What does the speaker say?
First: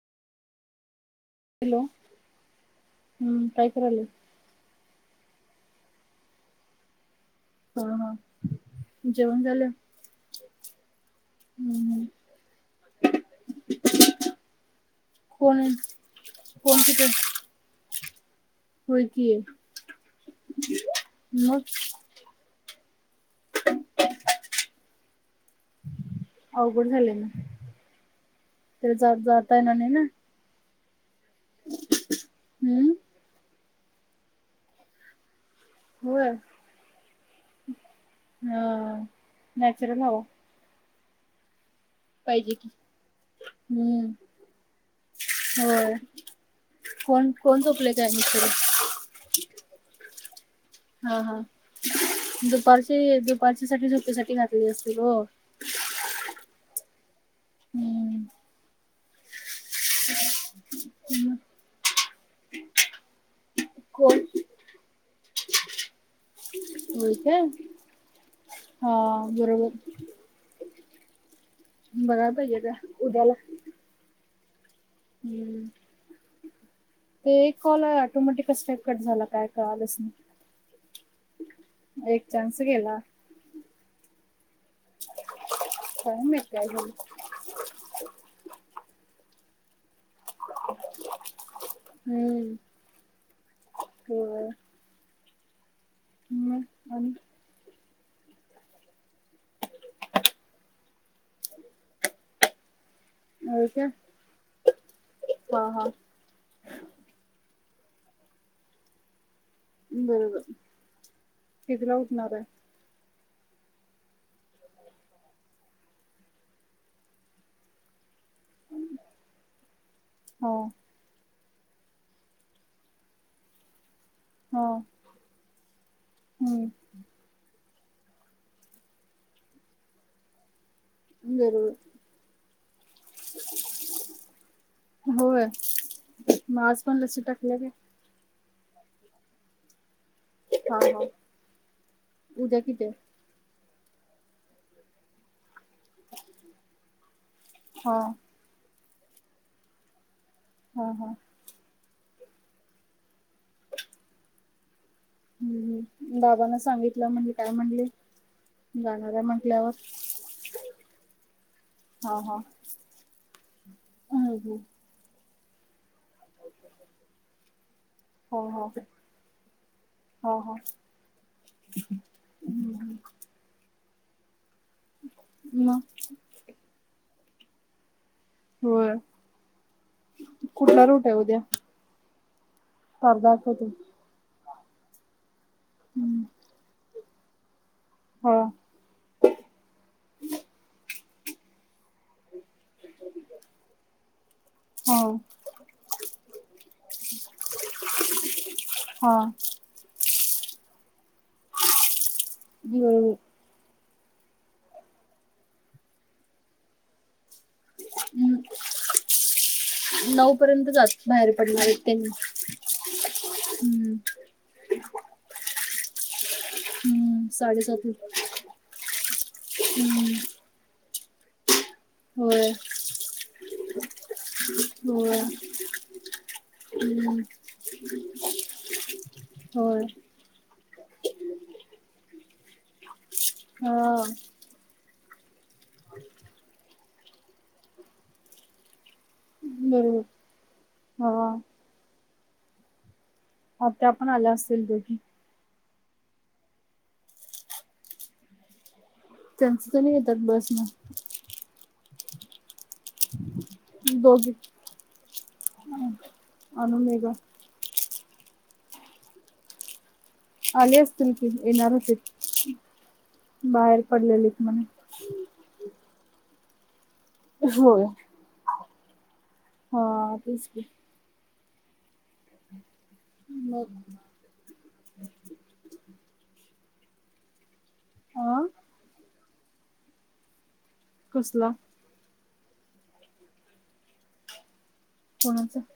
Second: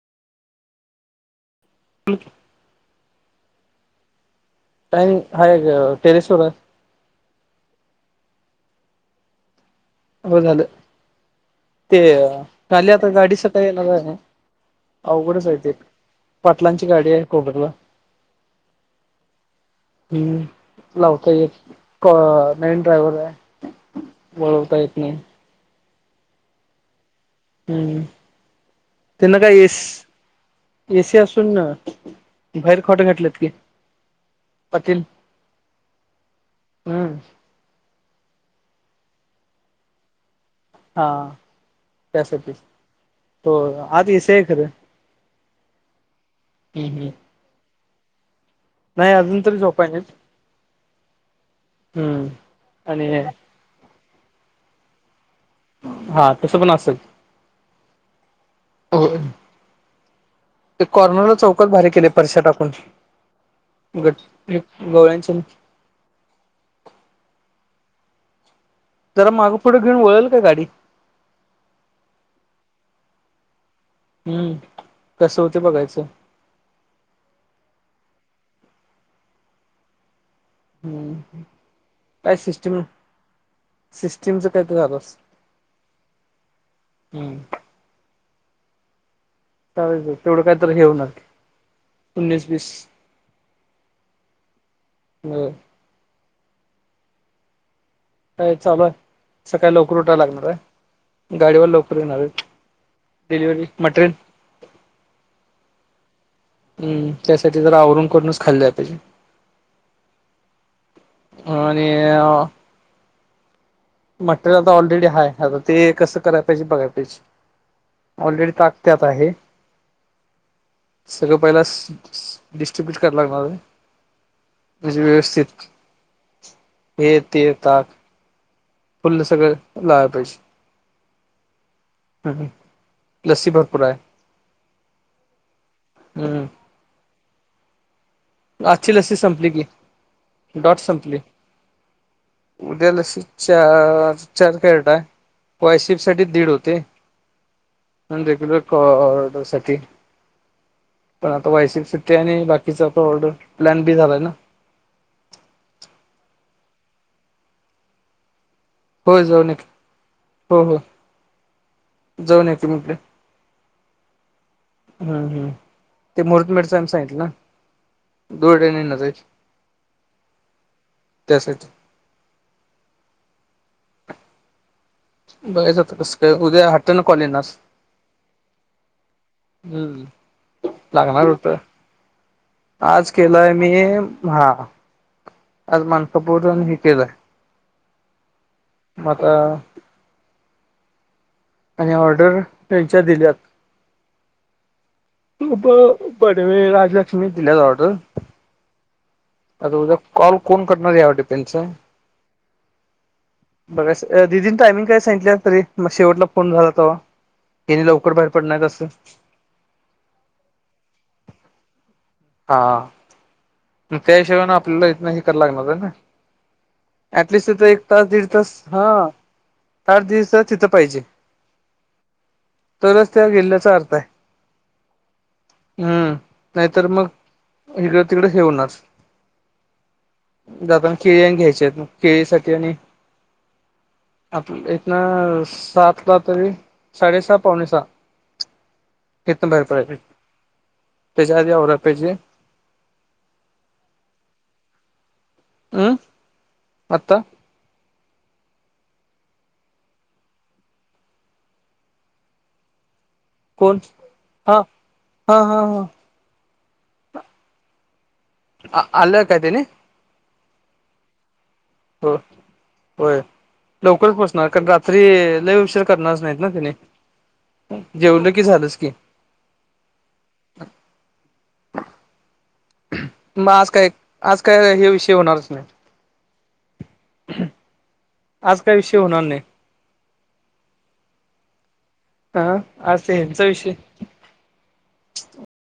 Hello. [inaudible] हम्म, काय कराले? काही नाही. हाय टेरेसवर हाय. ह ह. जेवण झालं? हो झालं. हम्म ते हम्म झाले आता गाडी सकाळी येणार हाय. अवघडच हाय कोण ते. आहे कोण पाटलाची तिथे गाडी हाय कोघरला. होय की आहे हम्म लावत एक. मग कॉ नवीन ड्रायवरे. वळवता येत नाही. अवघड झाले म. हम्म तेले जात त्यांना जाता काय येणार एस नाही ना. एसी असून ना. बाहेर हम्म खॉट घातलंत की, पाटिल होय? हा नॅचरल हवा. हा पाहिजे त्यासाठीच. की हो आत हम्म एसी हाय खरं. होय हम्म हम्म. कोण कोण झोपलेचय त्यानी शेजारी? नाही अजून तरी झोपाय नाही. हा हा. आणि दुपारचे दुपारच्या साठी झोपेसाठी घातली असतील हो. हा तस पण असेल. हम्म होय. ते कॉर्नरला मग चौकात भारी केले. फरशा टाकून. ग कोण ते गवळ्याचे. होय काय? हा बरोबर. पळल का गाडी? बघला पाहिजे का उद्याला. हम्म कसं होते हम्म बघायचं. ते एक कॉल ऑटोमॅटिक कस काय कट झाला. काय कळालंच नाही. हम्म हम्म. एक काय चान्स सिस्टीम. गेला सिस्टीमच काय तरी झालं असल. काय माहित काय झालं. हम्म. जाऊदे तेवढं काय तर हे होणार उनीस, बिस होय ह मग आणि? हाय चालू हाय सकाळी लवकर उठायला लागणार हाय गाडीवर लवकर येणार आहित डेलिवरी मटरेल ह, ह हम्म त्यासाठी जरा आवरून करूनच खाली जायला पाहिजे बरोबर ह आणि कितीला उठणार आहे मटेरियल आता ऑलरेडी हाय आता ते कसं कराय पाहिजे बघाय पाहिजे ऑलरेडी ताक त्यात आहे हो सगळं पहिला स, स डिस्ट्रीब्यूट कराय लागणार हाय हा म्हणजे व्यवस्थित हम्म हे ते ताक फुल सगळ लावाय पाहिजे बरोबर ह, ह लस्सी भरपूर हाय होय म हम्म आज पण लसी टाकल्या काय? आजची लसी संपली की हा डॉट हा संपली किती उद्या आहे लसी चा चार कॅरेट हाय वायसिप साठी दीड होते हा आन रेग्युलर क ऑर्डर साठी हा, हा पण आता वायसिप सुट्टी आहे आणि बाकीच आता ऑर्डर प्लन बी झालाय ना हम बाबाना सांगितलं म्हणजे काय म्हणले? जाणार आहे हो जाऊन एक म्हटल्यावर हो हो हा, हा जाऊन एक म्हटले हम, हम हम, हम ते मुहूर्तमेढ च हाय म्हणून सांगितल ना? दोरड्याने येणार आहेत ह, ह, त्यासाठी ह, ह बघाचं मग आता कस काय उद्या हट्टा न कॉल येणार होय हम्म कुठला रूट आहे लागणार उद्या हुत आज तार केलाय दाखवतो मी हा आज माणकापूर आणि हे केलंय ह म आता [inaudible] आणि ऑर्डर त्यांच्या दिल्यात हाव बडवे, राजलक्ष्मीच्या दिल्यात ऑर्डर हा आता उद्या कॉल कोण करणार या वर डिपेंडस आहे [unintelligible] बघायच दिदीनी टायमिंग काय सांगितल्या तरी मग शेवटला फोन झाला तवा? तेनी लवकर बाहेर पडणार आसं नऊ पर्यंत जात बाहेर पडणार आहेत तेनी हा हम्म त्या हिशोबान आपल्याला इथलं हे कार्य करावं लागणार ना. हम्म ऍटलिस्ट तीथं एक साडेसात तास, दीड तास, हा आठ हम्म दिवसाची त पाहिजे. होय तरच त्या केल्ल्याचा अर्थ ये. होय हम्म, नाहीतर मं हम्म इकडं- तिकडं ठेऊन होय जातण केळी घ्यायच्या आहेत, मग केळीसाठी आणि हं, आपनं इथंन सातला तरी, साडेसहा पावणे सा हितना बाहेर भडायचं, बरोबर हा त्याच्या आधी आवरला पाहिजे. आपल्या आपण आलो असंल दोघी अं, आत्ता त्यांच तेनीं येतात बस नं कोण दोघी, हा हा हा हा अनु-मेघा हा आल्या होत्या क नही? आले असतील की येणार होते, हो बाहेर पडलेलेत म्हणे तरी लैई उशिर करणार नाहीत ना त्यानी हो, हा तेच कि मं आज मग काय, आज काय हे विषय होणारच नाही. हा आज काय विषय होणार नाही. कसला? हा, अस यांचा विषय कोणाचा?